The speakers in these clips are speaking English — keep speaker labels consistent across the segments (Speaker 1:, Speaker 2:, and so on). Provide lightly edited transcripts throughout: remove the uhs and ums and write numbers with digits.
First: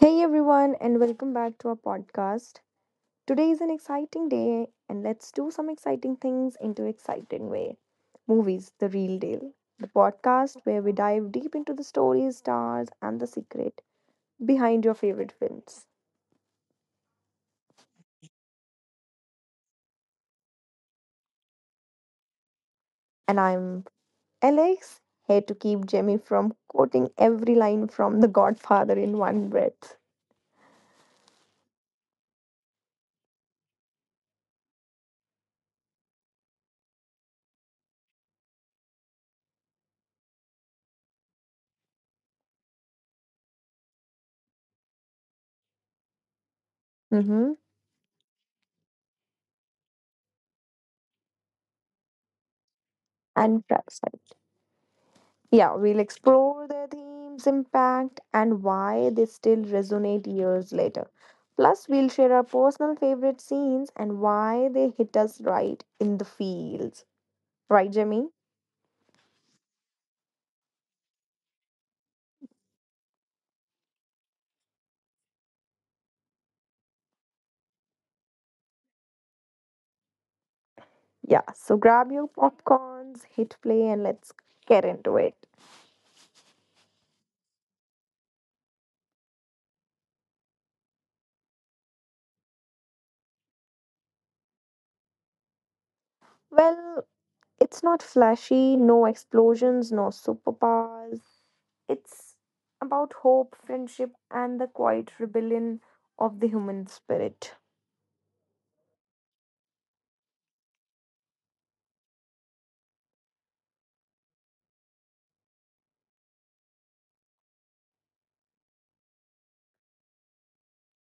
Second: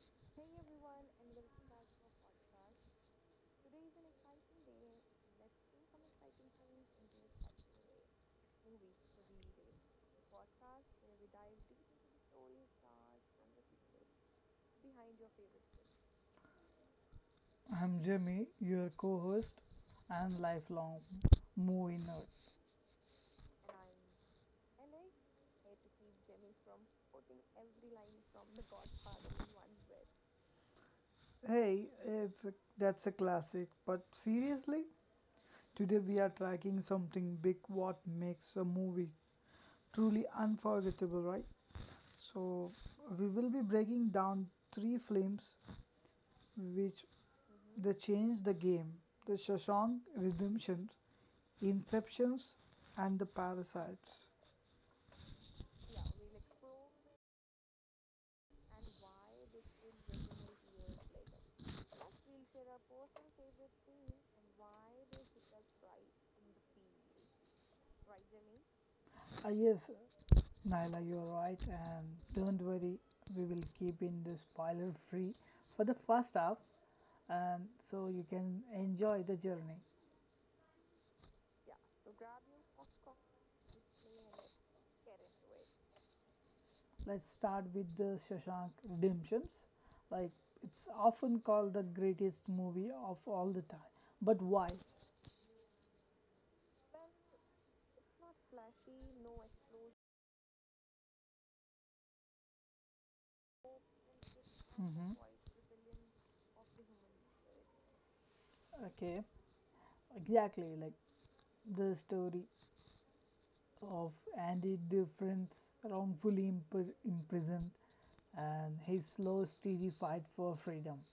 Speaker 1: Hey everyone, and welcome back to our podcast. Today is an exciting day, and let's do some exciting things into exciting way. Movies, the real deal, the podcast where we dive deep into the stories, stars, and the secret behind your favorite films.
Speaker 2: I'm Jimmy, your co host and lifelong movie nerd.
Speaker 1: And I'm Alex, here to keep Jamie from quoting every line from The Godfather in one breath.
Speaker 2: Hey, it's a, that's a classic, but seriously, today we are tracking something big. What makes a movie truly unforgettable, right? So, we will be breaking down three films which
Speaker 1: Mm-hmm.
Speaker 2: they changed the game: the Shawshank Redemption, Inceptions, and the
Speaker 1: And trust.
Speaker 2: Parasites.
Speaker 1: Yeah, we'll explore their themes, impact, and why they still resonate years later. Plus, we'll share our personal favorite scenes and why they hit us right in the feels. Right, Jimmy?
Speaker 2: Yes, Naila, you are right, and don't worry, we will keep in the spoiler free for the first half, and so you can enjoy the journey.
Speaker 1: Yeah, so grab your popcorns, hit play, and let's get into it.
Speaker 2: Let's start with the Shashank Redemptions. Like it's often called the greatest movie of all the time, but why?
Speaker 1: Well, it's not flashy, no explosions, no superpowers. It's about hope, friendship, and the quiet rebellion of the human spirit.
Speaker 2: Okay, exactly like the story of Andy Difference wrongfully imprisoned, and his slow, steady fight for freedom.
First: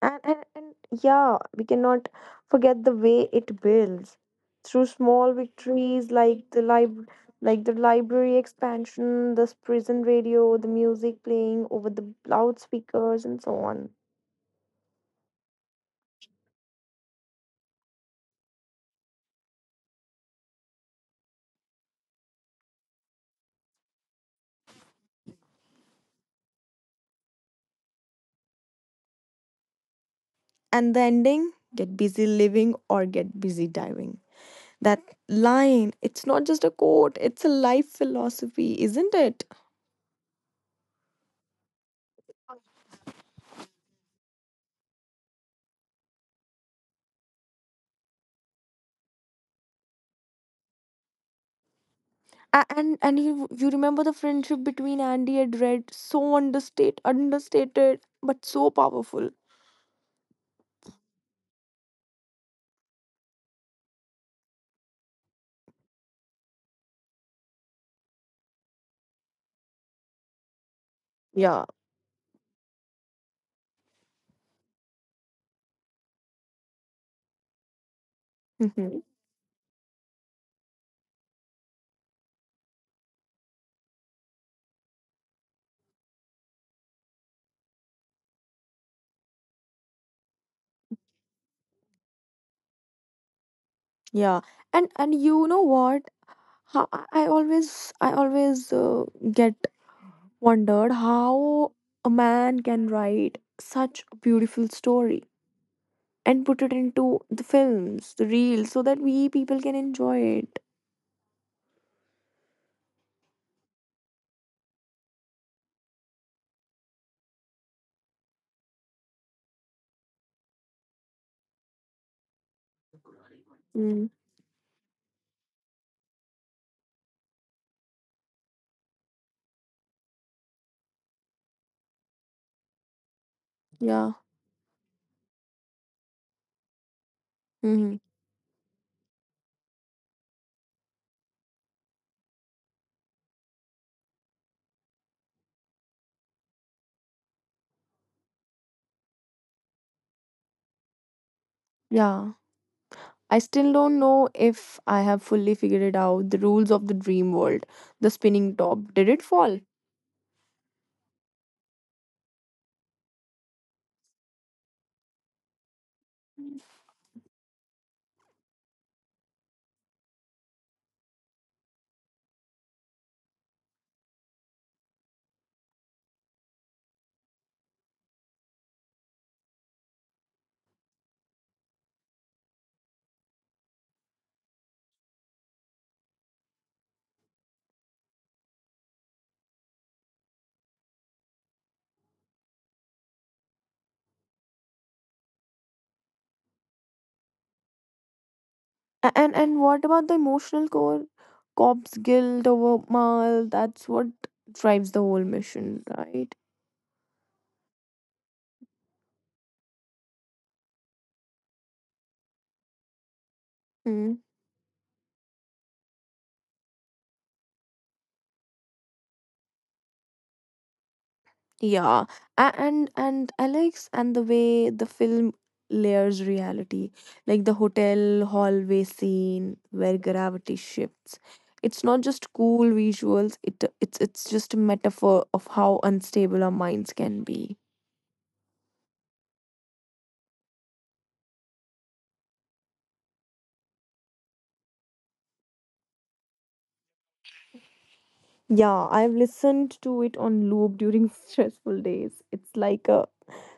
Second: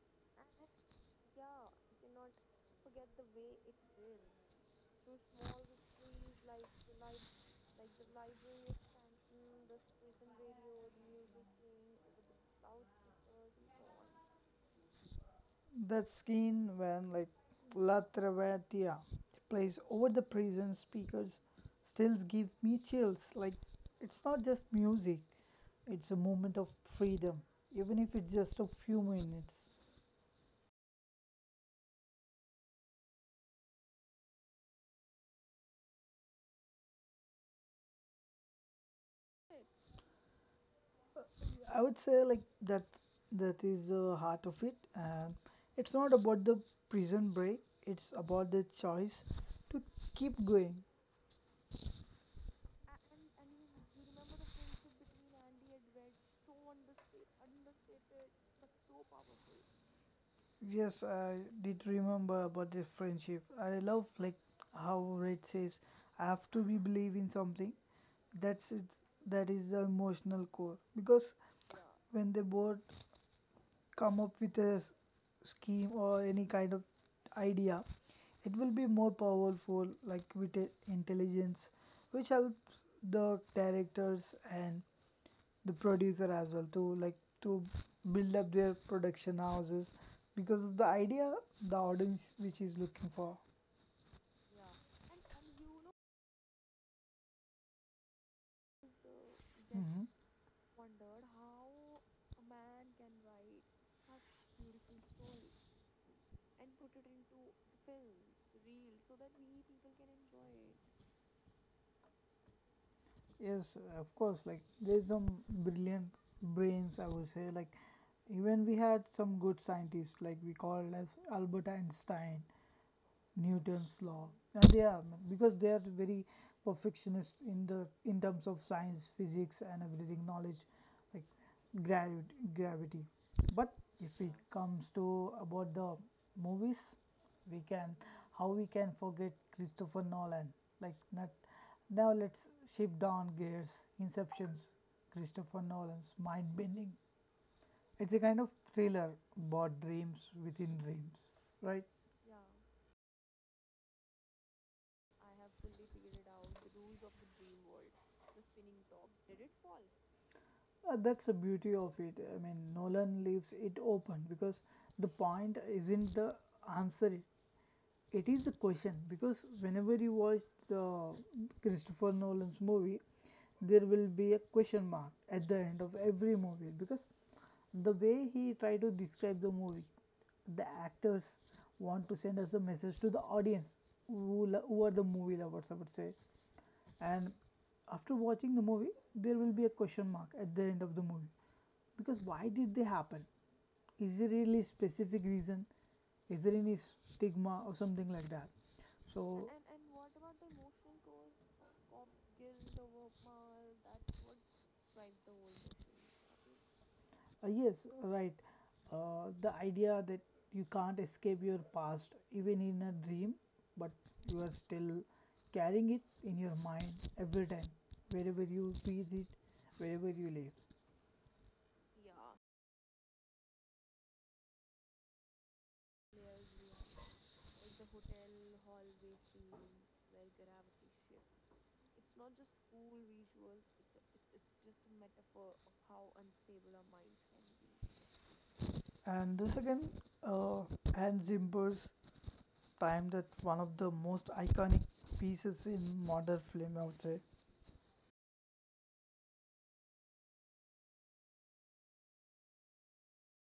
Speaker 1: And yeah, we cannot forget the way it builds through small victories like the lib like the library expansion, the prison radio, the music playing over the loudspeakers, and so on.
Speaker 2: That scene when La Travertia plays over the prison speakers still give me chills. Like it's not just music, it's a moment of freedom, even if it's just a few minutes.
Speaker 1: And the ending get busy living or get busy diving. That line, it's not just a quote, it's a life philosophy, isn't it?
Speaker 2: I would say that that is the heart of it, and it's not about the prison break, it's about the choice to keep going.
Speaker 1: And you remember the friendship between Andy and Red, so understated, but so powerful.
Speaker 2: Yes, I did remember about the friendship. I love like how Red says, "I have to be believe in something." That's it. That is the emotional core because
Speaker 1: Yeah.
Speaker 2: when they both come up with a scheme or any kind of idea, it will be
Speaker 1: hmm
Speaker 2: more powerful like with intelligence, which helps the directors and the producer as well to like to build up their production houses because of the idea the audience which is looking for.
Speaker 1: Yeah. And you know what? I always get
Speaker 2: Hmm.
Speaker 1: wondered how a man can write such a beautiful story and put it into the films, the reels, so that we people can enjoy it.
Speaker 2: Yes, of course. Like there's some brilliant brains, I would say. Like even we had some good scientists, like we called as Albert Einstein, Newton's
Speaker 1: Mm.
Speaker 2: law, and they are because they are very perfectionist in the in terms of science, physics, and everything knowledge, like gravity. Gravity, but
Speaker 1: Yeah.
Speaker 2: if it comes to about the movies, we can
Speaker 1: hmm
Speaker 2: how we can forget Christopher Nolan? Like not now. Let's shift down gears. Inceptions, Christopher Nolan's mind bending. It's a kind of thriller about dreams within dreams, right?
Speaker 1: Yeah. I still don't know if I have fully figured it out the rules of the dream world. The spinning top. Did it fall?
Speaker 2: That's the beauty of it. I mean, Nolan leaves it open because the point isn't the answer, it is the question. Because whenever you watch the Christopher Nolan's movie, there will be a question mark at the end of every movie because the way he tried to describe the movie, the actors want to send us a message to the audience who, who are the movie lovers, I would say, and after watching the movie there will be a question mark at the end of the movie because why did they happen, is there really specific reason, is there any stigma or something like that.
Speaker 1: A- And
Speaker 2: So
Speaker 1: and what about the emotional core? Cops guilt over mal, that's what drives the whole mission, right?
Speaker 2: yes, right. The idea that you can't escape your past even in a dream, but
Speaker 1: Mm.
Speaker 2: you are still carrying it in your mind every time, wherever you breathe it, wherever you live.
Speaker 1: Yeah. And Alex, and the way the film layers reality, like the hotel hallway scene where gravity shifts. It's not just cool visuals, it's just a metaphor of how unstable our minds can be.
Speaker 2: And the second, uh, Hans Zimmer's time, that one of the most iconic pieces in modern film, I would say.
Speaker 1: Yeah, I've listened to it on loop during stressful days. It's like a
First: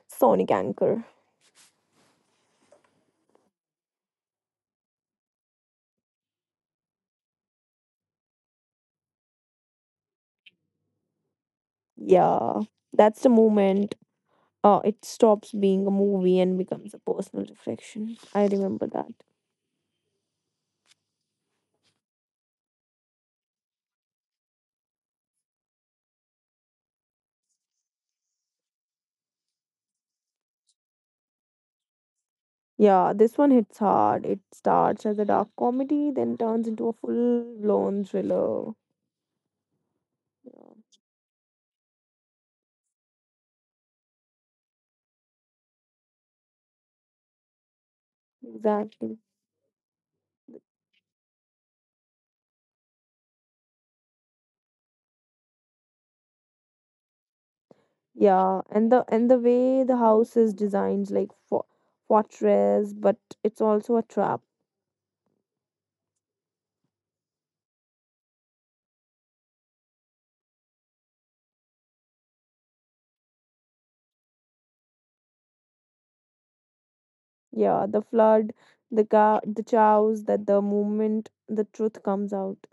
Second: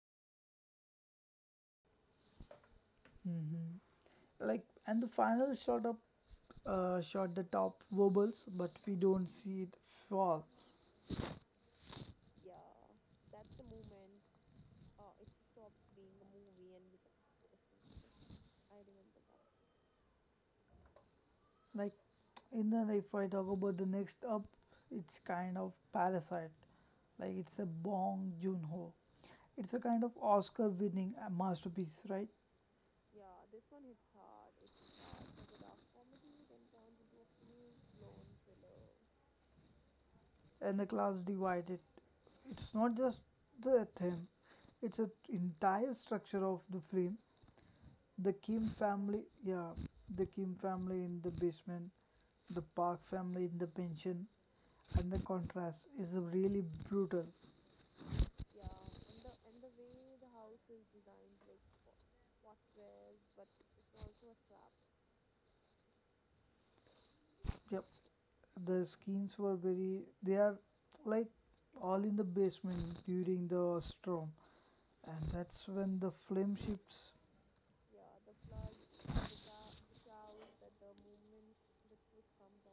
Speaker 1: sonic anchor.
Speaker 2: Hmm. Like, and the final shot the top wobbles, but we don't see it fall.
Speaker 1: Yeah, that's the moment it stops being a movie and becomes a personal reflection. I remember that.
Speaker 2: Like, in the if I talk about the next up, it's kind of Parasite. Like, it's a Bong Joon Ho. It's a kind of Oscar-winning masterpiece, right?
Speaker 1: Yeah, this one hits hard. It starts as a dark comedy, then turns into a full-blown thriller. Yeah,
Speaker 2: And the class divided. It's not just the theme, it's an entire structure of the film. The Kim
Speaker 1: exactly.
Speaker 2: family, yeah, the Kim family in the basement, the Park family in the pension, and the contrast is really brutal.
Speaker 1: Yeah, and the way the house is designed, like for fortress, but it's also a trap.
Speaker 2: Yep, the Skins were very, they are like all in the basement during the storm, and that's when the flame shifts.
Speaker 1: Yeah, the flood, the cow, the chows, that the moment the truth comes out.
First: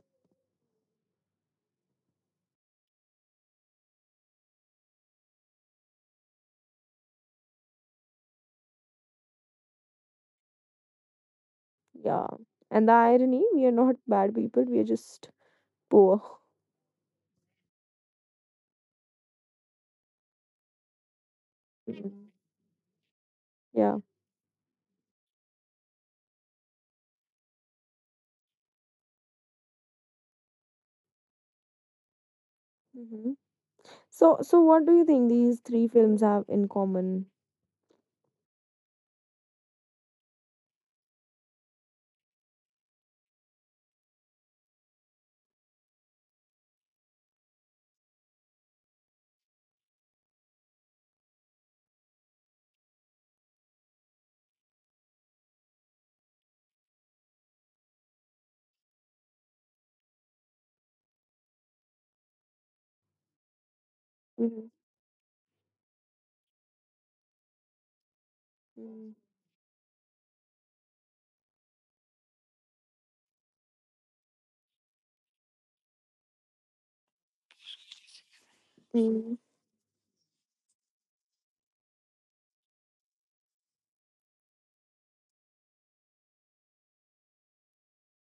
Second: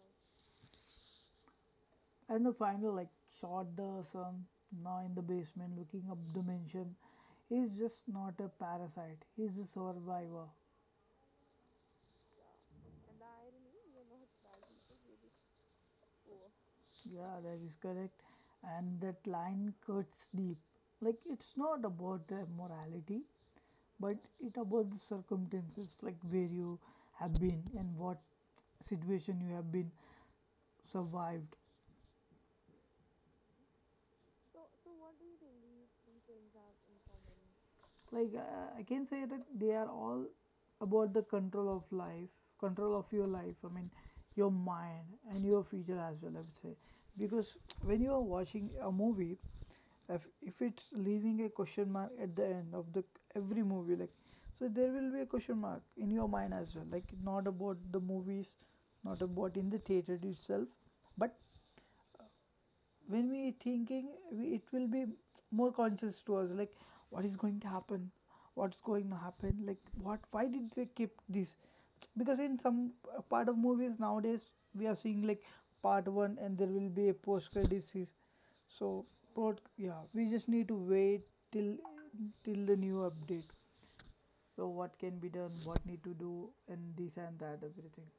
Speaker 2: And the final, like, shot the son now in the basement looking up the mansion. He's just not a parasite, he's a survivor.
Speaker 1: Yeah. And the irony, we are not bad people, we are just poor.
Speaker 2: Yeah, that is correct. And that line cuts deep. Like, it's not about
Speaker 1: Mhm.
Speaker 2: the morality,
Speaker 1: Yeah.
Speaker 2: but it about the circumstances, like where you have been and what situation you have been survived.
Speaker 1: hmm So, what do you think these three films have in common?
Speaker 2: I can say that they are all about the control of life, control of your life, I mean your mind and your future as well, I would say, because when you are watching a movie, if it's leaving a question mark at the end of the every movie, like so there will be a question mark in your mind as well, like not about the movies, not about in the theater itself, but when we thinking, it
Speaker 1: Mm-hmm.
Speaker 2: will be more conscious to us, like what is going to happen, what's going to happen, like what why did they keep this, because in some part of movies nowadays, we are seeing like part one and there will be a post credit scene. So
Speaker 1: hmm
Speaker 2: yeah, we just need to wait till till the new update, so what can be done, what need to do, and this and that, everything.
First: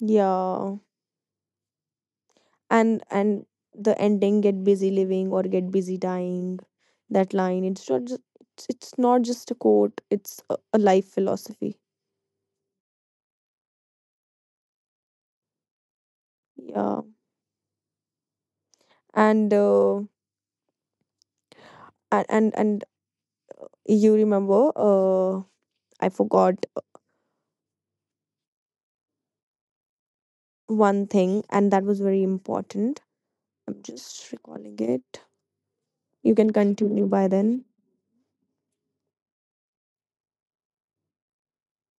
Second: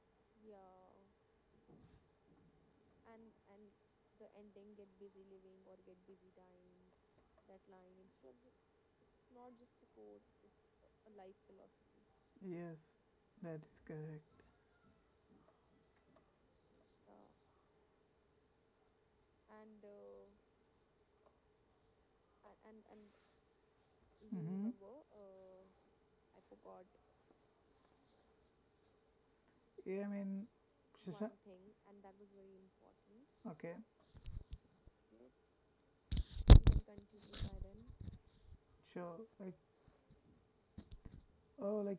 Speaker 1: Yeah, and the ending get busy living or get busy dying. That line, it's not just a quote, it's a life philosophy.
Speaker 2: Yes, that is correct.
Speaker 1: Yeah. And and you
Speaker 2: Hmm.
Speaker 1: remember I forgot
Speaker 2: Yeah, I mean,
Speaker 1: one
Speaker 2: Shashank.
Speaker 1: thing, and that was very important.
Speaker 2: Okay,
Speaker 1: I'm just recalling it. You can continue by then.
Speaker 2: sure. Like, oh, like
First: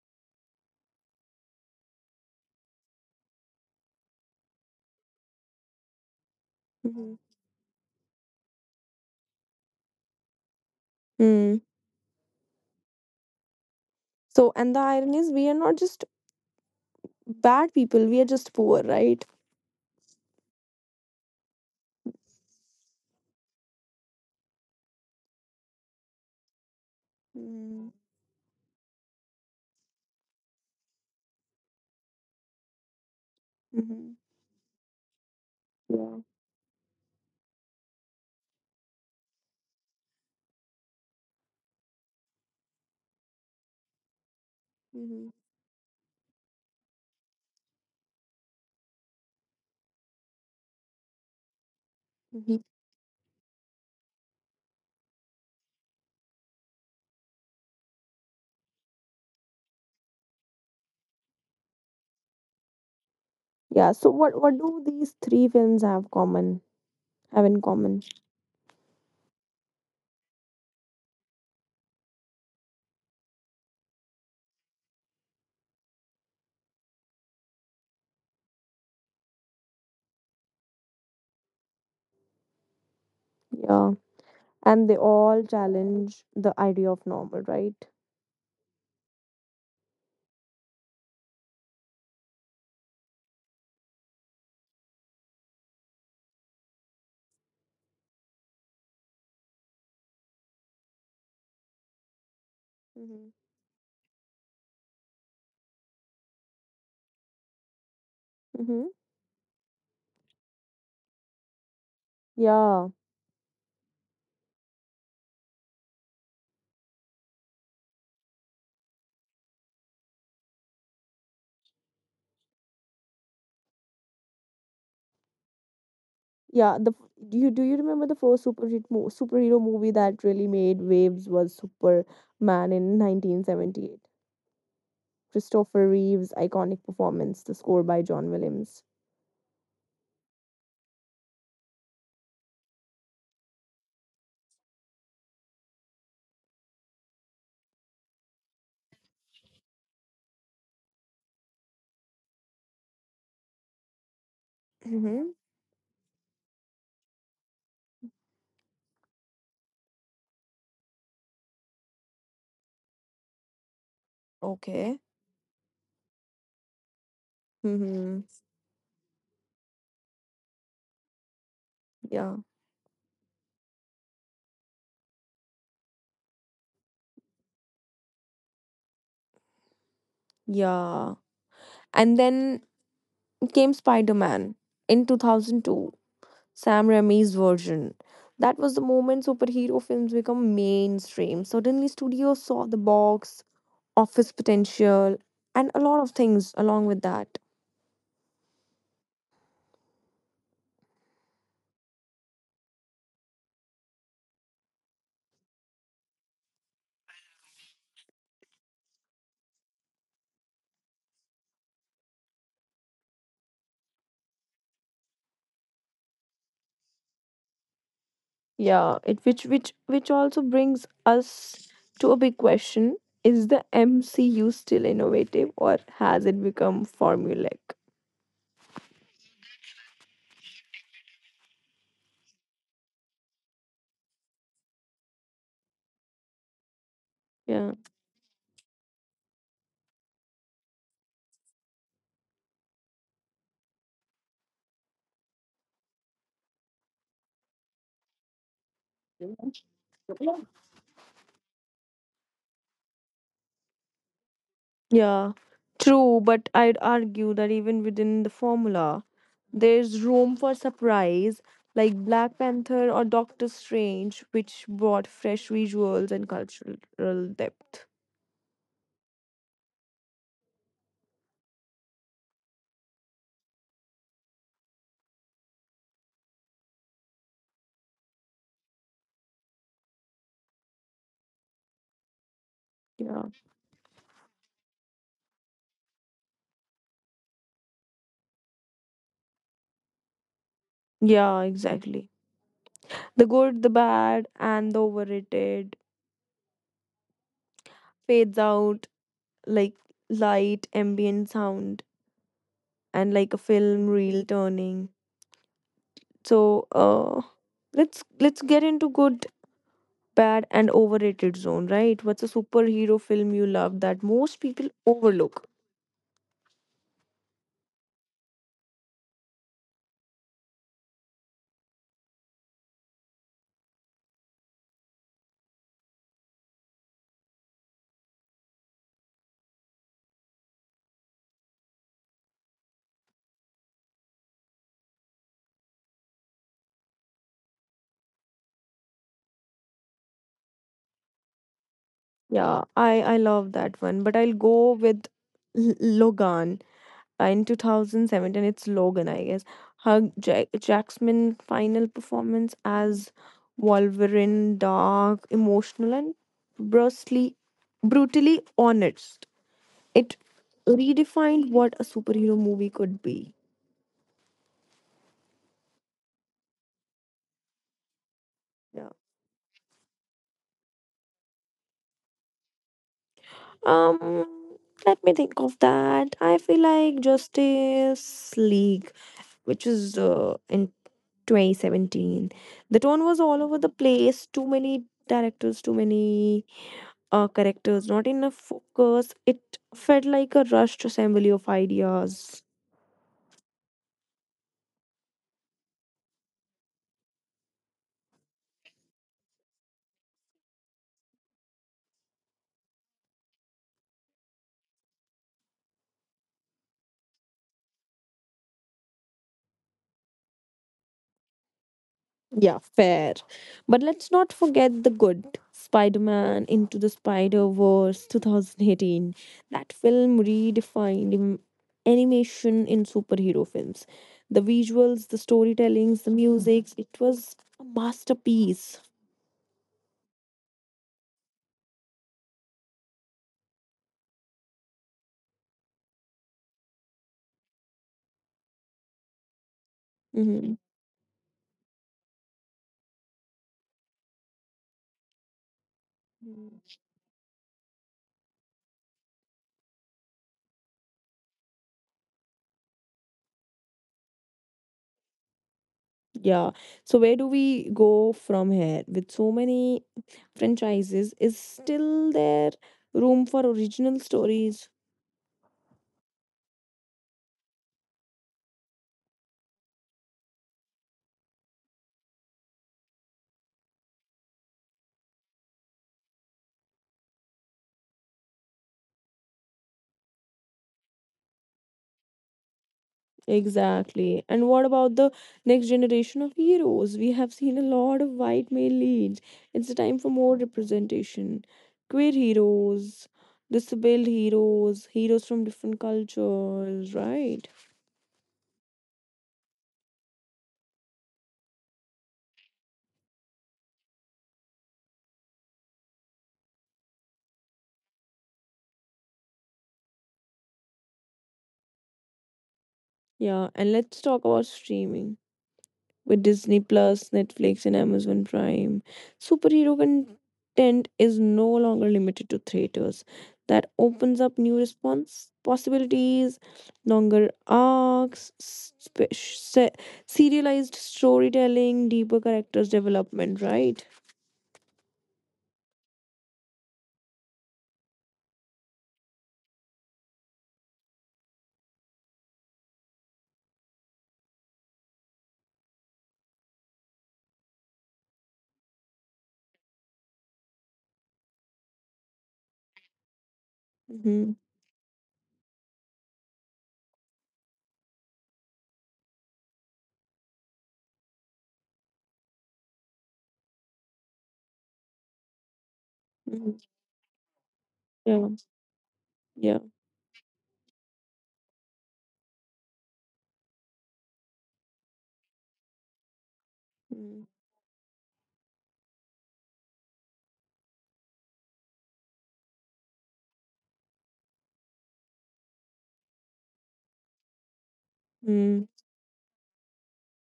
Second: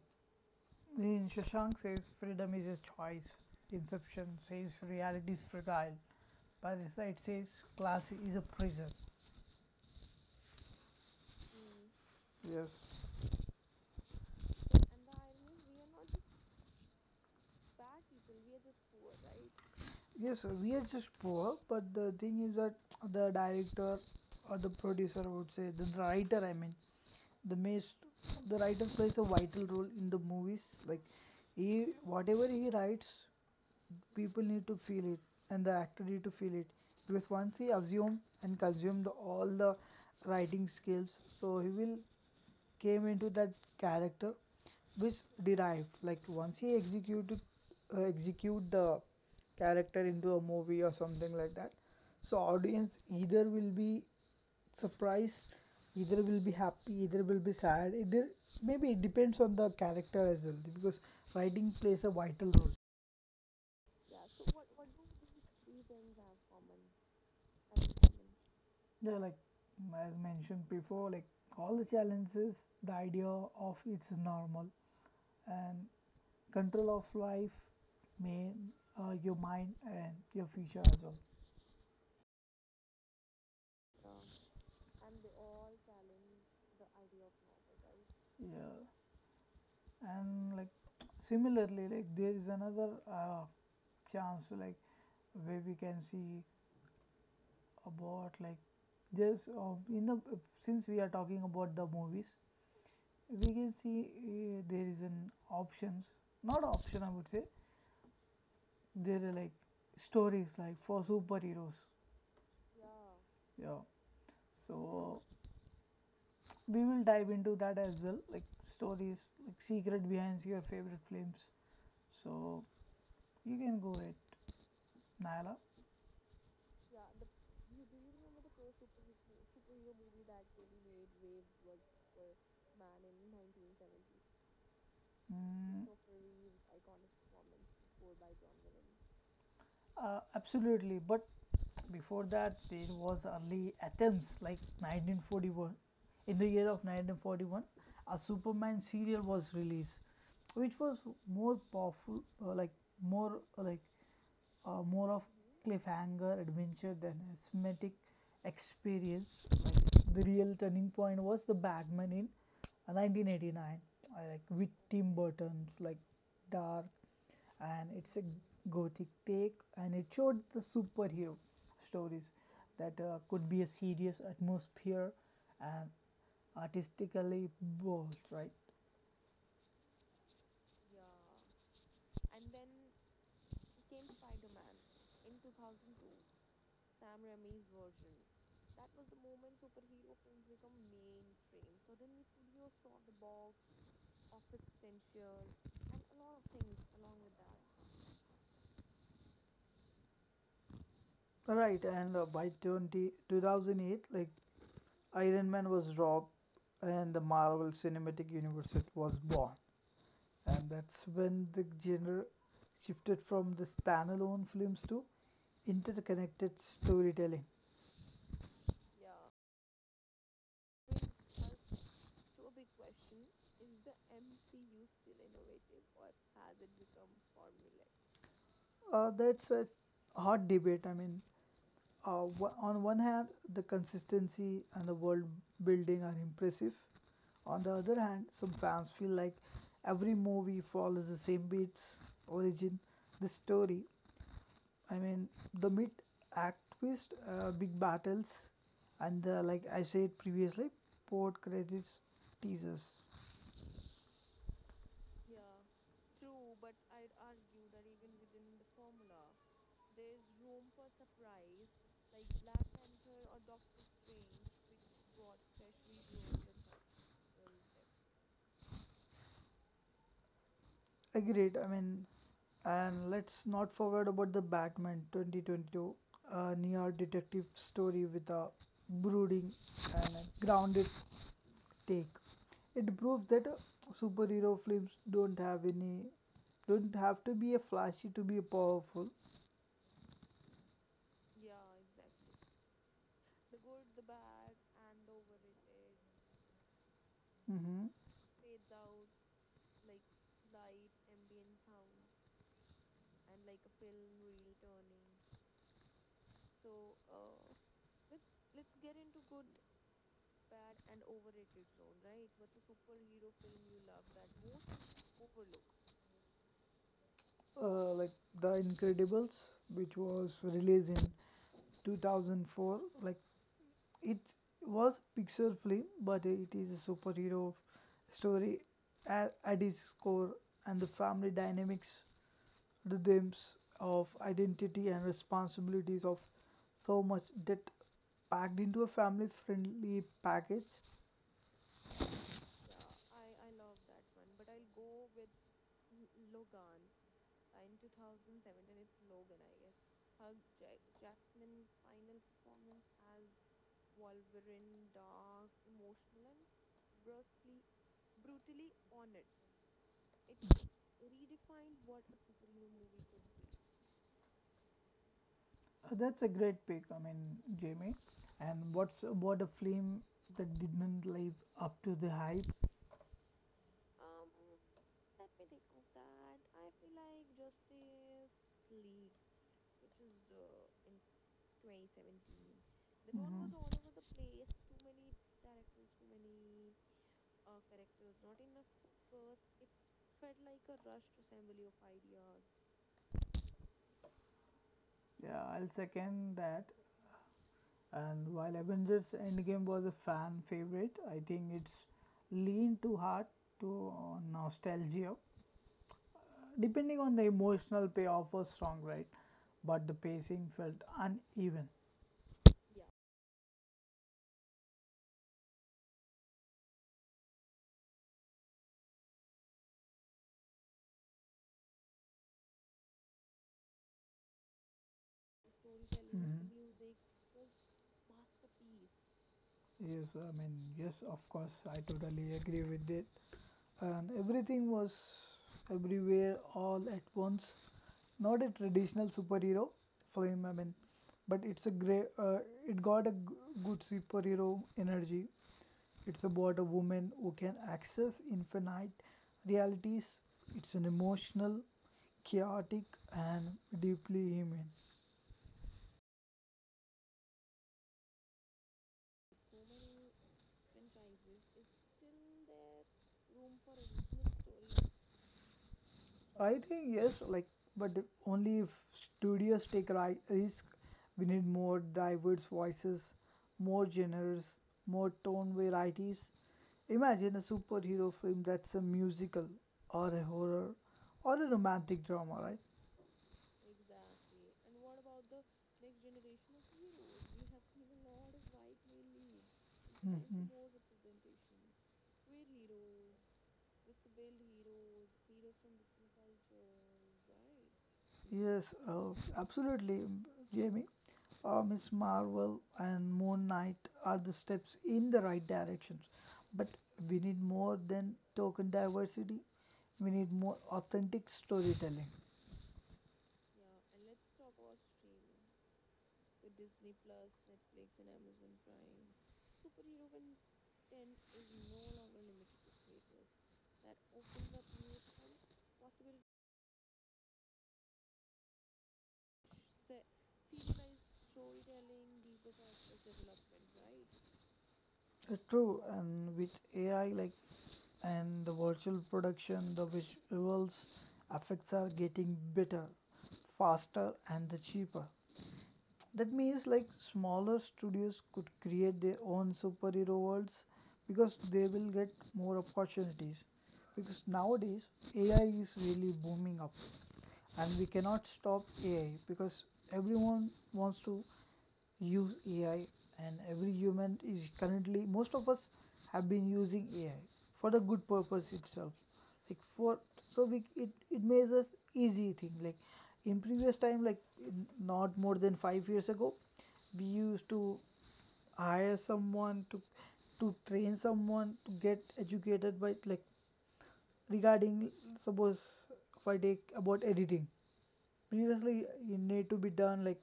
Speaker 2: in Shashank says, freedom is a choice. Inception says reality is fragile.
Speaker 1: Mhm.
Speaker 2: Parasite says class is a prison.
Speaker 1: Hmm.
Speaker 2: Yes.
Speaker 1: So, and the irony is we are not just bad people, we are just poor, right?
Speaker 2: Yes, we are just poor, but the thing is that the director or the producer, I would say, the writer, I mean, the
Speaker 1: Mm-hmm.
Speaker 2: most, the writer plays a vital role in the movies. Like, he whatever he writes,
Speaker 1: Mm-hmm.
Speaker 2: people need to feel it, and the actor
Speaker 1: Yeah.
Speaker 2: need to feel it, because once he assume and consume the, all the writing skills, so he will came into that character which
Speaker 1: Mm-hmm.
Speaker 2: derived like once he executed execute the character into a movie or something like that, so
Speaker 1: Mm-hmm.
Speaker 2: audience either will be surprised, either will be happy, either will be sad, either maybe it depends on the character as well, because writing plays a vital role.
Speaker 1: Yeah, so what do these three films have in common?
Speaker 2: Yeah, like as mentioned before, like all the challenges the idea of it's normal, and control of life, may your mind and your future as well.
Speaker 1: Yeah, and they all challenge the idea of normal, right?
Speaker 2: Yeah, and like similarly, like there is another chance like where we can see about like there's in the since we are talking about the movies,
Speaker 1: Mm-hmm.
Speaker 2: we can see there is an options, not option I would say,
Speaker 1: Mm-hmm.
Speaker 2: there are like stories like for superheroes.
Speaker 1: Yeah,
Speaker 2: Yeah, so we will dive into that as well, like stories like secret behind your favorite films. So you can go ahead, Nyla.
Speaker 1: yeah. Do you remember the first superhero movie that really made waves was Superman in 1978?
Speaker 2: Mm.
Speaker 1: Christopher Reeve's iconic performance, the score by John Williams.
Speaker 2: Absolutely, but before that there was early attempts like 1941. In the year of 1941, a superman serial was released, which was more powerful, uh, like more uh, like more of
Speaker 1: Mm-hmm.
Speaker 2: cliffhanger adventure than a cinematic experience. Like, the real turning point was the Batman in 1989, like with
Speaker 1: Okay.
Speaker 2: Tim Burton's like dark, and it's
Speaker 1: hmm
Speaker 2: a gothic take, and it showed the superhero stories
Speaker 1: Yeah.
Speaker 2: that could be a serious atmosphere and artistically bold, right?
Speaker 1: Yeah. And then came Spider Man in 2002, Sam Raimi's version. That was the moment superhero films become mainstream. Suddenly, studios saw the box office potential and a lot of things along with that.
Speaker 2: Right, and by 2008, like Iron Man was dropped and the Marvel Cinematic Universe it was born. And that's when the genre shifted from the standalone films to interconnected storytelling.
Speaker 1: Yeah, it which also brings us to a big question. Is the MCU still innovative or has it become formulaic?
Speaker 2: That's a hot debate. I mean, on one hand, the consistency and the world building are impressive. On
Speaker 1: Yeah.
Speaker 2: the other hand, some fans feel like every movie follows the same beats, origin, the story, I mean, the mid activist big battles and the, like I said previously, port credits teasers.
Speaker 1: Yeah. True, but I'd argue that even within the formula, there's room for surprise, like Black Panther or Doctor Strange, which brought fresh visuals and cultural depth.
Speaker 2: Agreed. I mean, and let's not forget about the Batman 2022, a near detective story with a brooding and a grounded take. It
Speaker 1: Yeah.
Speaker 2: proves that superhero films don't have any, don't have to be a flashy to be powerful.
Speaker 1: Yeah, exactly. The good, the bad, and the overrated
Speaker 2: Hmm.
Speaker 1: fades out, like light ambient sound and like a film reel turning. So let's get into good, bad and overrated zone, right? What's a superhero film you love that most people overlook?
Speaker 2: Like The Incredibles, which was released in 2004. Like it was a Pixar film, but it is a superhero story at its core, and the family dynamics, the themes of identity and responsibilities of so much that packed into a family-friendly package.
Speaker 1: Yeah, I love that one, but I'll go with L- logan. In 2017, it's Logan, I guess. Jackman's final performance as Wolverine, dark, emotional, and brusquely, brutally honest. It redefined what a superhero movie could be.
Speaker 2: That's a great pick. I mean, Jamie. And
Speaker 1: Yeah.
Speaker 2: what's about a film that didn't live up to the hype?
Speaker 1: Um, Let me think of that. I feel like Justice League, which is in 2017. The tone was all
Speaker 2: Mhm.
Speaker 1: over the place. Too many directors, too many characters, not enough focus. It felt like a rushed assembly of ideas.
Speaker 2: Yeah, I'll second that. And while Avengers Endgame was a fan favorite, I think it's leaned too hard to nostalgia, depending on the emotional payoff was strong, right? But the pacing felt uneven.
Speaker 1: Yeah, fair. But let's not forget the good Spider Man Into the Spider Verse 2018. That film redefined animation in superhero films. The visuals, the storytellings, the
Speaker 2: Mhm.
Speaker 1: music, it was a masterpiece.
Speaker 2: Yes, I mean, yes, of course, I totally agree with it. And everything was everywhere all at once. Not a traditional superhero film, I
Speaker 1: Mm-hmm.
Speaker 2: mean, but it's a great. It got a good superhero energy. It's about a woman who can access infinite realities. It's an emotional, chaotic, and deeply human.
Speaker 1: Yeah. So where do we go from here? With so many franchises, is still there room for original stories?
Speaker 2: I think yes, like but only if studios take risk. We need more diverse voices, more genres, more tone varieties. Imagine a superhero film that's a musical or a horror or a romantic drama, right?
Speaker 1: Exactly. And what about the next generation of heroes? We have seen a lot of white male leads. It's the time for more
Speaker 2: Hmm.
Speaker 1: representation. Queer heroes, disabled heroes, heroes from different cultures, right?
Speaker 2: Yes, absolutely, Jamie. Miss Marvel and Moon Knight are the steps in the right directions, but we need more than token diversity. We need more authentic storytelling.
Speaker 1: Yeah, and let's talk about streaming, with Disney Plus, Netflix, and Amazon Prime. Superhero content is no longer limited to theaters. That opens up new response possibilities, longer arcs, serialized storytelling, deeper characters development. Right?
Speaker 2: True, and with AI and the virtual production, the visuals effects are getting better, faster, and the cheaper. That means, like, smaller studios could create their own superhero worlds because they will get more opportunities because
Speaker 1: Mm-hmm.
Speaker 2: nowadays ai is really booming up, and we cannot stop ai because everyone wants to use AI, and every human is currently, most of us have been
Speaker 1: Mm-hmm.
Speaker 2: using AI for the good
Speaker 1: Yeah.
Speaker 2: purpose itself. Like,
Speaker 1: Yeah.
Speaker 2: for so we it it makes us easy thing. Like in previous time, like not more than 5 years ago, we
Speaker 1: Mm-hmm.
Speaker 2: used to hire someone to train someone to get educated by, like, regarding, suppose, if I take about editing,
Speaker 1: Mm-hmm.
Speaker 2: previously you need to be done, like,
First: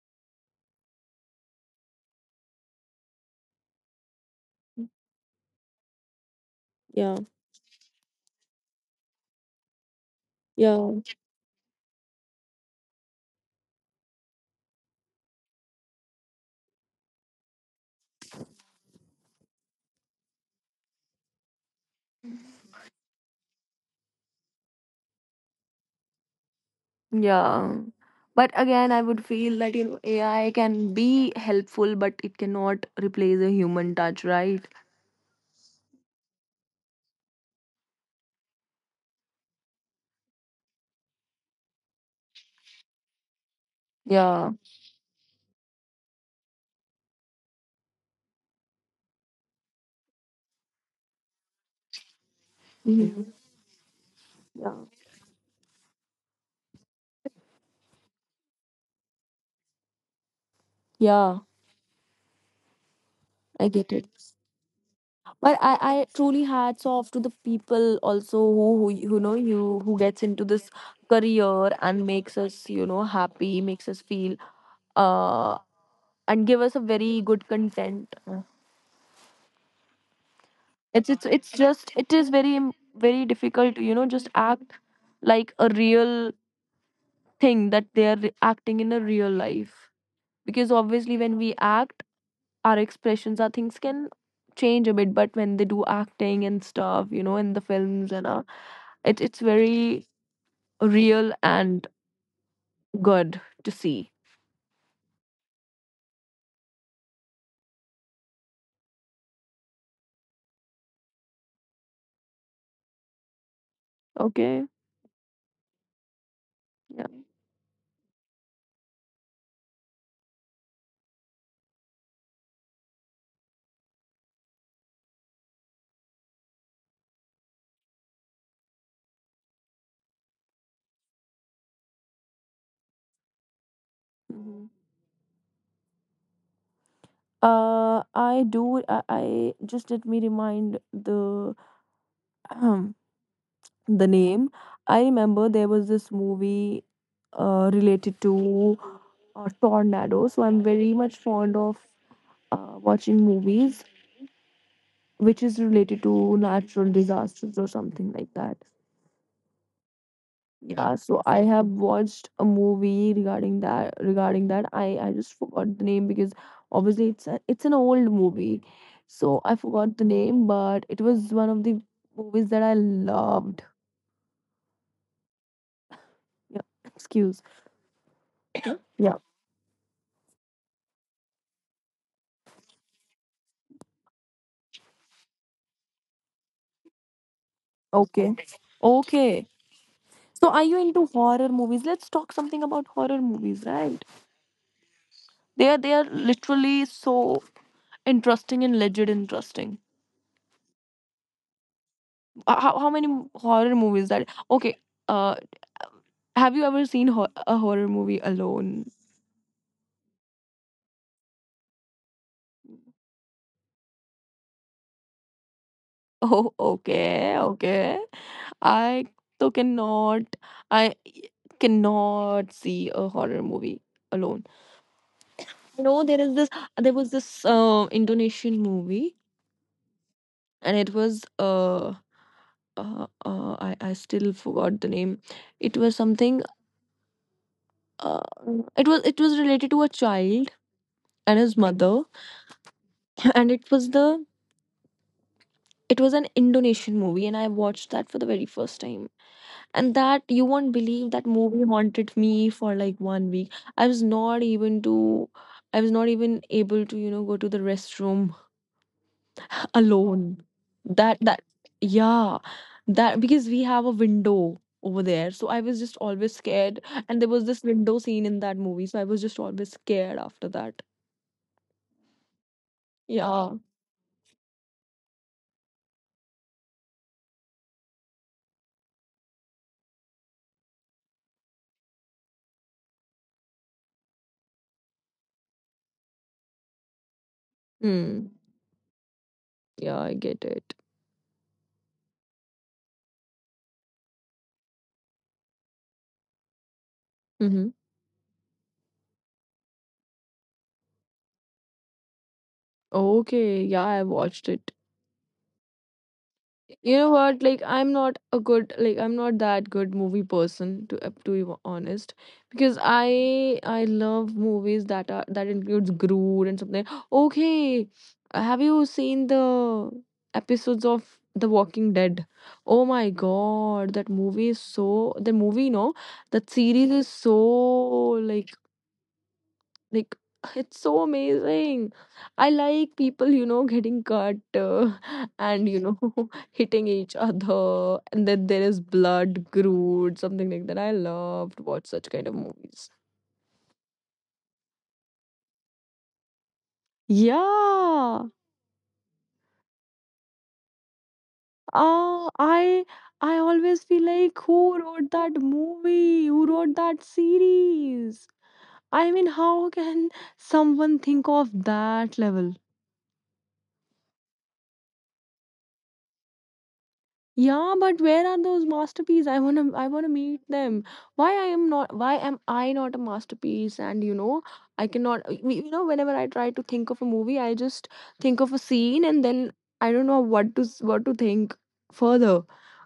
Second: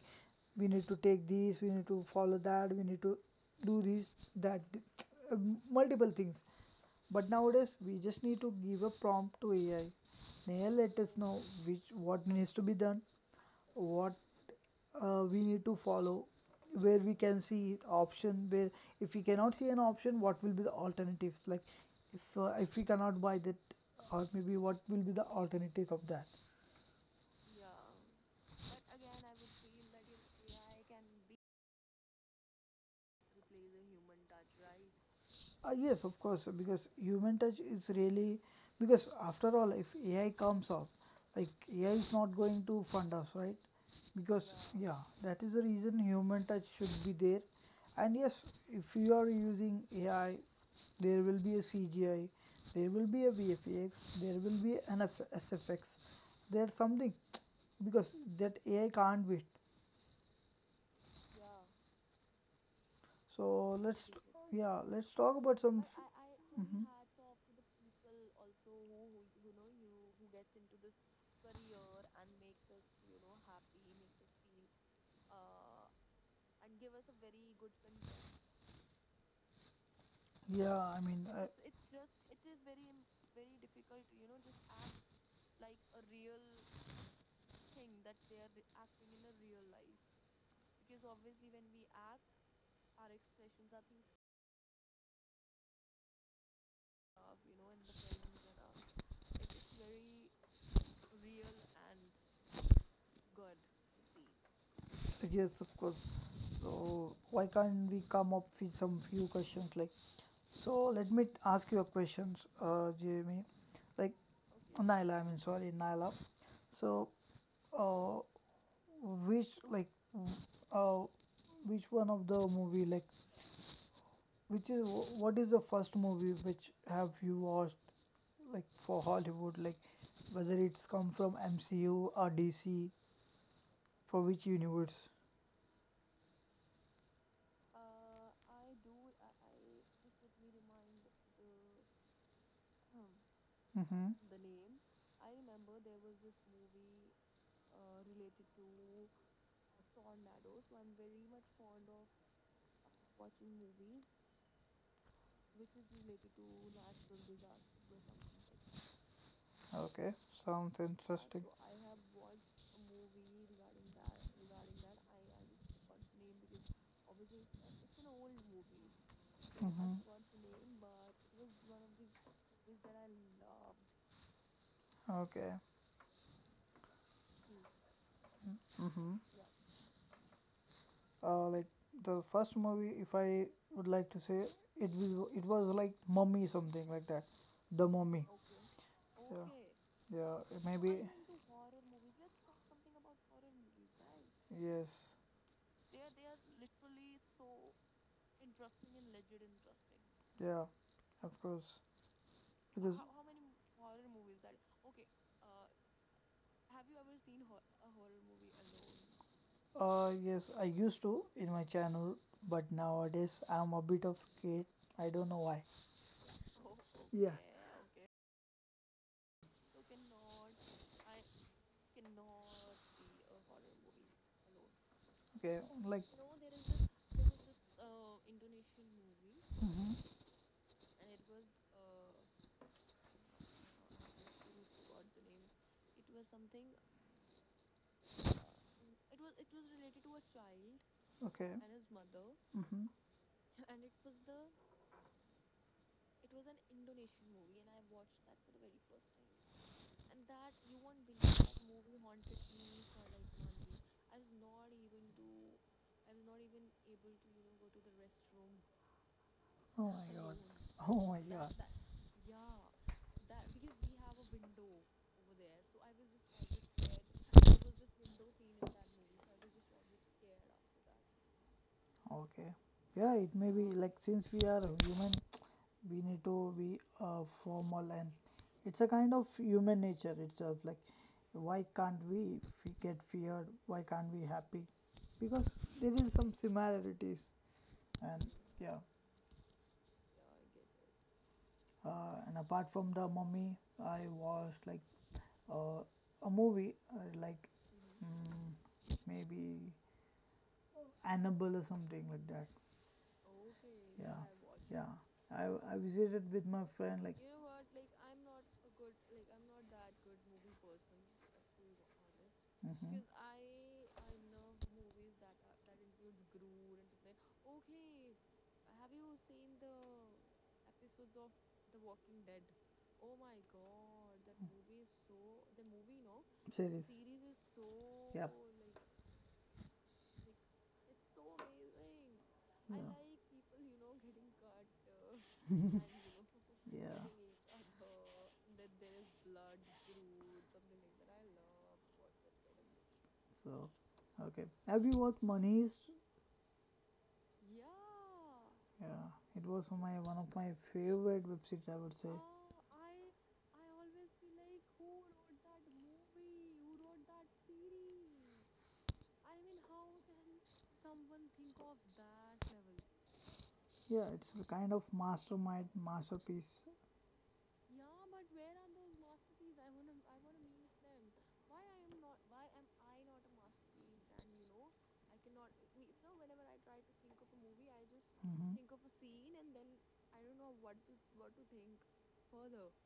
Speaker 2: we need to take these, we need to follow that, we need to do these, that, uh, multiple things.
Speaker 1: Yeah.
Speaker 2: But nowadays we just need to give a prompt to ai. Ai
Speaker 1: Yeah.
Speaker 2: let us know which what needs to be done, what we need to follow, where we can see option, where if we cannot see an option what will be the alternatives, like if we cannot buy that, or maybe what will be the alternatives of that.
Speaker 1: Yeah. But again, I would feel that, you know, AI can be helpful, but it cannot replace a human touch, right?
Speaker 2: Yes, of course, because human touch is really, because after all, if AI comes up, like, AI is not going to fund us, right? Because,
Speaker 1: Yeah.
Speaker 2: yeah, that is the reason human touch should be there. And yes, if you are using AI, there will be a CGI, there will be a
Speaker 1: Mhm.
Speaker 2: VFX, there will
Speaker 1: Yeah.
Speaker 2: be an SFX, there's something because that AI can't wait.
Speaker 1: Yeah. I
Speaker 2: So
Speaker 1: get it.
Speaker 2: let's Yeah, let's talk
Speaker 1: But
Speaker 2: about some.
Speaker 1: I truly
Speaker 2: Mhm.
Speaker 1: hats off to the people also who you know you who gets into this career and makes us you know happy, makes us feel uh and give us a very good content.
Speaker 2: Yeah, I
Speaker 1: It's
Speaker 2: mean,
Speaker 1: it's it's just it is very
Speaker 2: I,
Speaker 1: difficult to you know just act like a real, think that they are acting in a real life, because obviously when we act, our expressions, our things can change a bit, but when they do acting and stuff you know in the films, and it, it's very real and good to see.
Speaker 2: yes, of course. So why can't we come up with some few questions, like? So let me ask you a question, Jamie, like,
Speaker 1: Okay.
Speaker 2: Naila. I mean, sorry, Naila. So,
Speaker 1: Yeah.
Speaker 2: uh, which, like, uh, which one of the movie, like, which is, what is the first movie which have you watched, like, for Hollywood, like, whether it's come from MCU or DC, for which
Speaker 1: Mhm.
Speaker 2: universe?
Speaker 1: I just let me remind the um, the
Speaker 2: Mm-hmm.
Speaker 1: name. I remember there was this movie related to tornado. So I'm very much fond of watching movies which is related to natural disasters or something like that.
Speaker 2: Okay,
Speaker 1: Yeah.
Speaker 2: sounds
Speaker 1: Yeah, so I
Speaker 2: interesting.
Speaker 1: have watched a movie regarding that. Regarding that, I just forgot the name because obviously it's an old movie, so I
Speaker 2: Mm-hmm.
Speaker 1: forgot the name. But it was one of the movies that I loved.
Speaker 2: Okay.
Speaker 1: Yeah, excuse. Yeah.
Speaker 2: Mm-hmm. Like, the first movie, if I would like to say, it was like Mummy something like that, the Mummy.
Speaker 1: Okay.
Speaker 2: Yeah,
Speaker 1: Okay. So
Speaker 2: yeah.
Speaker 1: are you
Speaker 2: Maybe
Speaker 1: into horror movies? Let's talk something about horror movies, right?
Speaker 2: yes,
Speaker 1: They are literally so interesting and legit interesting.
Speaker 2: yeah. Of course,
Speaker 1: How
Speaker 2: because
Speaker 1: many horror movies that okay uh have you ever seen a horror movie alone?
Speaker 2: yes, I used to in my channel, but nowadays I'm a bit of scared. I don't know why.
Speaker 1: Oh,
Speaker 2: Yeah.
Speaker 1: okay, okay. I so cannot, I cannot see a horror movie alone.
Speaker 2: Okay.
Speaker 1: You
Speaker 2: Like.
Speaker 1: know, there is this, there was this indonesian movie,
Speaker 2: Mm-hmm.
Speaker 1: and it was I still forgot the name. It was something uh, it was, it was related to a child and
Speaker 2: Okay.
Speaker 1: his mother.
Speaker 2: Mm-hmm.
Speaker 1: And it was the, it was an Indonesian movie, and I watched that for the very first time. And that, you won't believe, that movie haunted me for like 1 week. I was not even to, I was not even able to you know go to the restroom
Speaker 2: Oh my god.
Speaker 1: alone.
Speaker 2: Oh
Speaker 1: That
Speaker 2: my
Speaker 1: that
Speaker 2: god.
Speaker 1: yeah, that because we have a window over there, so I was just always scared. And there was this window scene in that movie, so I was just always scared after that.
Speaker 2: Okay. Yeah, it may
Speaker 1: Yeah.
Speaker 2: be like since we are human, we need to be formal, and it's a kind of human nature itself. Like, why can't we get feared? Why can't we happy? Because there is some similarities and
Speaker 1: Hmm.
Speaker 2: yeah.
Speaker 1: Yeah, I get it.
Speaker 2: And apart from the mummy, I was like uh, a movie like,
Speaker 1: Mm-hmm.
Speaker 2: maybe Annabelle or something like that.
Speaker 1: Okay. Yeah, I
Speaker 2: Yeah,
Speaker 1: watched it.
Speaker 2: yeah. I visited with my
Speaker 1: You
Speaker 2: friend
Speaker 1: know
Speaker 2: like
Speaker 1: what? Like, I'm not a good, like, I'm not that good movie person to up to be honest, because
Speaker 2: mm-hmm.
Speaker 1: I love movies that are that includes Groot and something. Okay, have you seen the episodes of The Walking Dead? Oh my God, that movie is so. The movie, no, that
Speaker 2: Series.
Speaker 1: series is so,
Speaker 2: Yep.
Speaker 1: like like, it's so amazing. I
Speaker 2: Yeah.
Speaker 1: like people, you know, getting cut and you know hitting
Speaker 2: Yeah.
Speaker 1: each other, and then there is blood, grude, something like that. I love to watch such kind of movies.
Speaker 2: So, okay. Have you watched Manish?
Speaker 1: Yeah.
Speaker 2: Yeah, it was my one of my favorite web series, I would say.
Speaker 1: Uh, I I always feel like who wrote that movie? Who wrote that series? I mean, how can someone think of that level?
Speaker 2: Yeah, it's a kind of mastermind masterpiece.
Speaker 1: Yeah, but where are those masterpieces? I wanna meet them. Why am I not a masterpiece? And you know, I cannot y- you know, whenever I try to think of a movie, I just think of a
Speaker 2: Hmm.
Speaker 1: scene, and then I don't know what to think further.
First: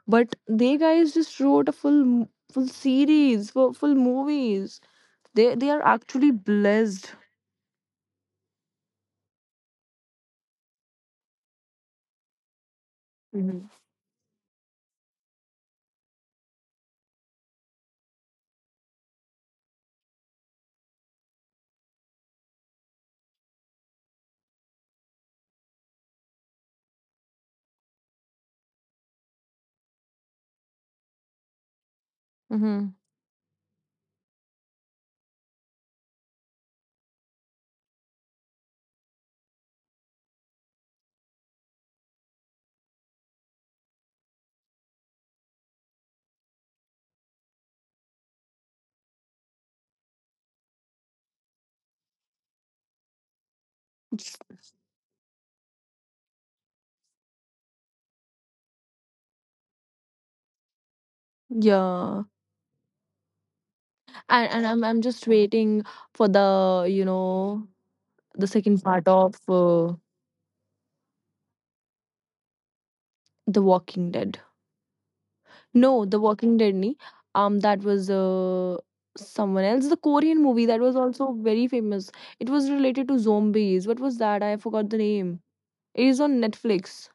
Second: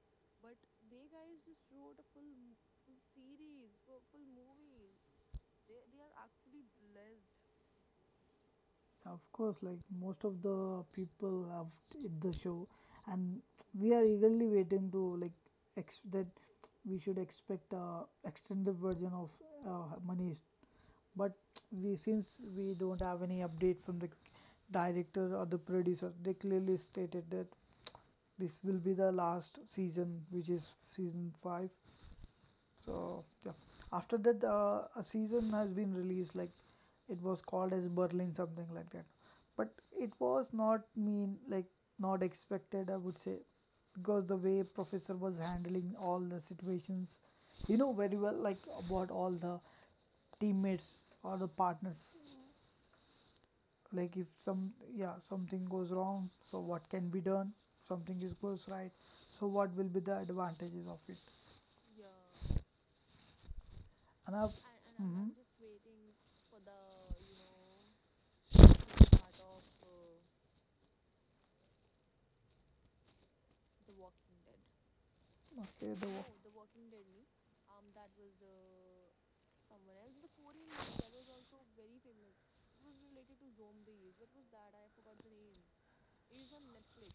Speaker 1: But they guys just wrote a full series, full movies. They are actually blessed.
Speaker 2: Of course, like most of the people have did the show, and
Speaker 1: Mhm.
Speaker 2: we are eagerly waiting to, like, ex- that we should expect a extended version of Manish. But we since we don't have any update from the director or the producer, they clearly stated that this will be the last season, which is season five.
Speaker 1: Mhm.
Speaker 2: So yeah, after that a season has been released, like it was called as Berlin something like that, but it was not mean like not expected, I would say, because the way professor was handling all the situations, you know very well, like about all the teammates or the partners, like if some yeah something goes wrong so what can be done, something is goes right so what will be the advantages of it,
Speaker 1: Yeah.
Speaker 2: and
Speaker 1: And
Speaker 2: i've.
Speaker 1: and I'm just
Speaker 2: Mhm.
Speaker 1: waiting for the, you know, the second part of The Walking Dead.
Speaker 2: Okay,
Speaker 1: No,
Speaker 2: the
Speaker 1: The Walking Dead. Nahi. That was someone else. The Korean movie that was also very famous. It was related to zombies. What was that? I forgot the name. It is on Netflix.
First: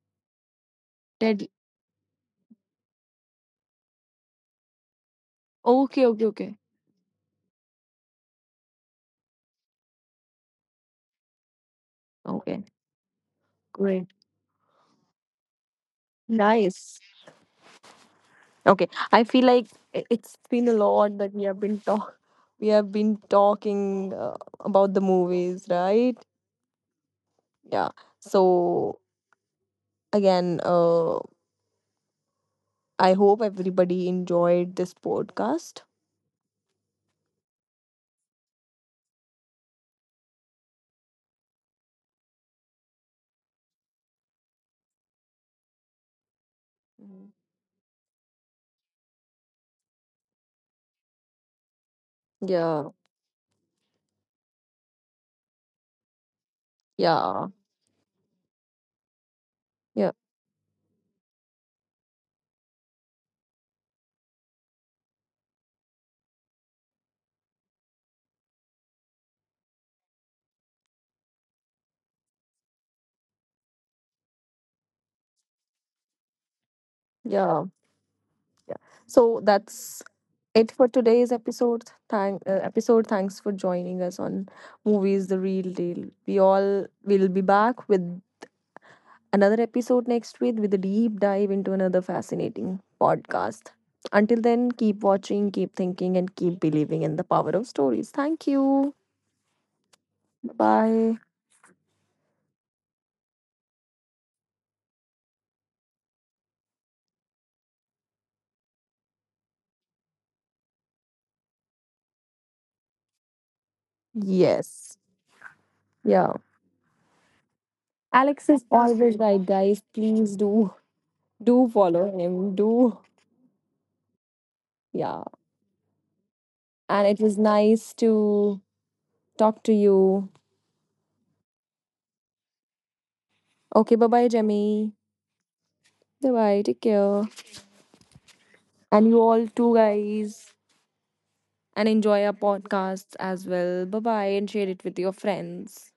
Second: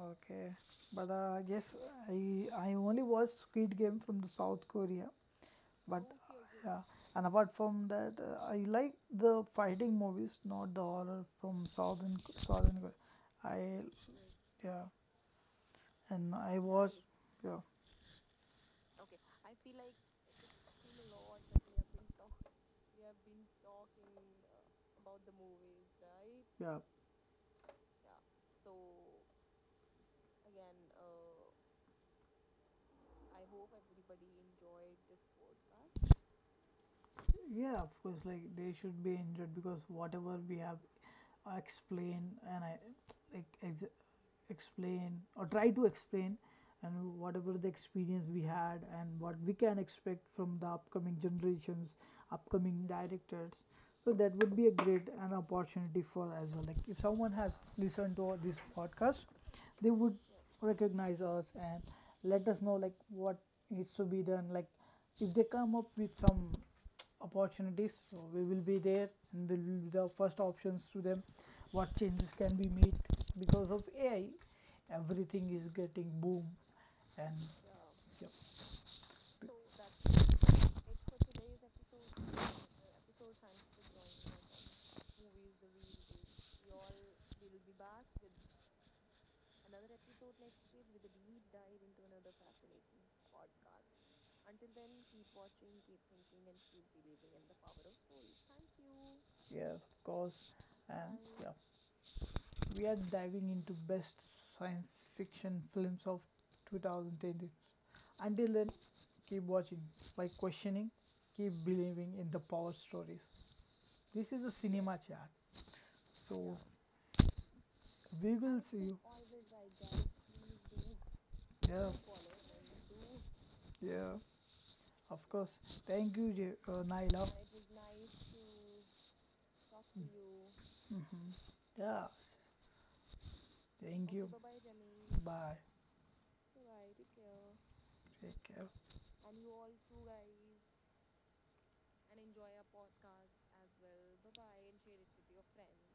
Speaker 2: okay, but I
Speaker 1: Dead.
Speaker 2: guess I I only watch Squid Game from the South Korea, but
Speaker 1: Okay, okay, okay,
Speaker 2: yeah, and apart from that, I like the fighting movies, not the horror from
Speaker 1: okay.
Speaker 2: Southern Korea. I
Speaker 1: Great.
Speaker 2: Yeah, and I watch
Speaker 1: Nice.
Speaker 2: yeah
Speaker 1: Okay, I feel like I- it's been a lot that we have been talk we have been talking about the movies, right?
Speaker 2: yeah
Speaker 1: Yeah. So again, I hope everybody enjoyed this podcast.
Speaker 2: yeah of course like they should be injured because whatever we have explained and i, like, explain or try to explain, and
Speaker 1: Mhm.
Speaker 2: whatever the experience we had and what we can expect from the upcoming generations, upcoming
Speaker 1: Yeah,
Speaker 2: directors, so that would be a great an opportunity for as well, like if someone
Speaker 1: yeah,
Speaker 2: has listened to this podcast they
Speaker 1: yeah,
Speaker 2: would recognize us and let us know like what needs to be done, like if they come up with some opportunities. So we will be there and we will be the first options to them. What changes can be made because of AI? Everything is getting boom and
Speaker 1: yeah.
Speaker 2: yep,
Speaker 1: So that's it for today's episode. Thank episode. Thanks for joining us on Movies the Real Deal. We all will be back with another episode next week with a deep dive into another fascinating podcast. Until then, keep watching, keep thinking, and keep believing in the power of stories. Thank you.
Speaker 2: yeah, of course.
Speaker 1: Bye.
Speaker 2: And yeah, we are diving into best science fiction films of 2010. Until then, keep watching, by questioning, keep believing in the power stories. This is a
Speaker 1: Yes.
Speaker 2: cinema chat.
Speaker 1: Yeah.
Speaker 2: So we
Speaker 1: Alex
Speaker 2: will
Speaker 1: is
Speaker 2: see you.
Speaker 1: always right, guys. Please do do
Speaker 2: Yeah.
Speaker 1: follow him. Do
Speaker 2: Yeah,
Speaker 1: yeah.
Speaker 2: of course. Thank you,
Speaker 1: And it
Speaker 2: Naila.
Speaker 1: was nice to talk to you.
Speaker 2: Hmm. Yeah,
Speaker 1: Okay, bye
Speaker 2: thank
Speaker 1: bye,
Speaker 2: you.
Speaker 1: Jemmy.
Speaker 2: Bye.
Speaker 1: Bye bye. Take care.
Speaker 2: Take care.
Speaker 1: And you all too, guys. And enjoy our podcasts as well. Bye bye, and share it with your friends.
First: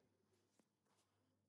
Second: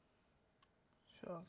Speaker 2: Sure.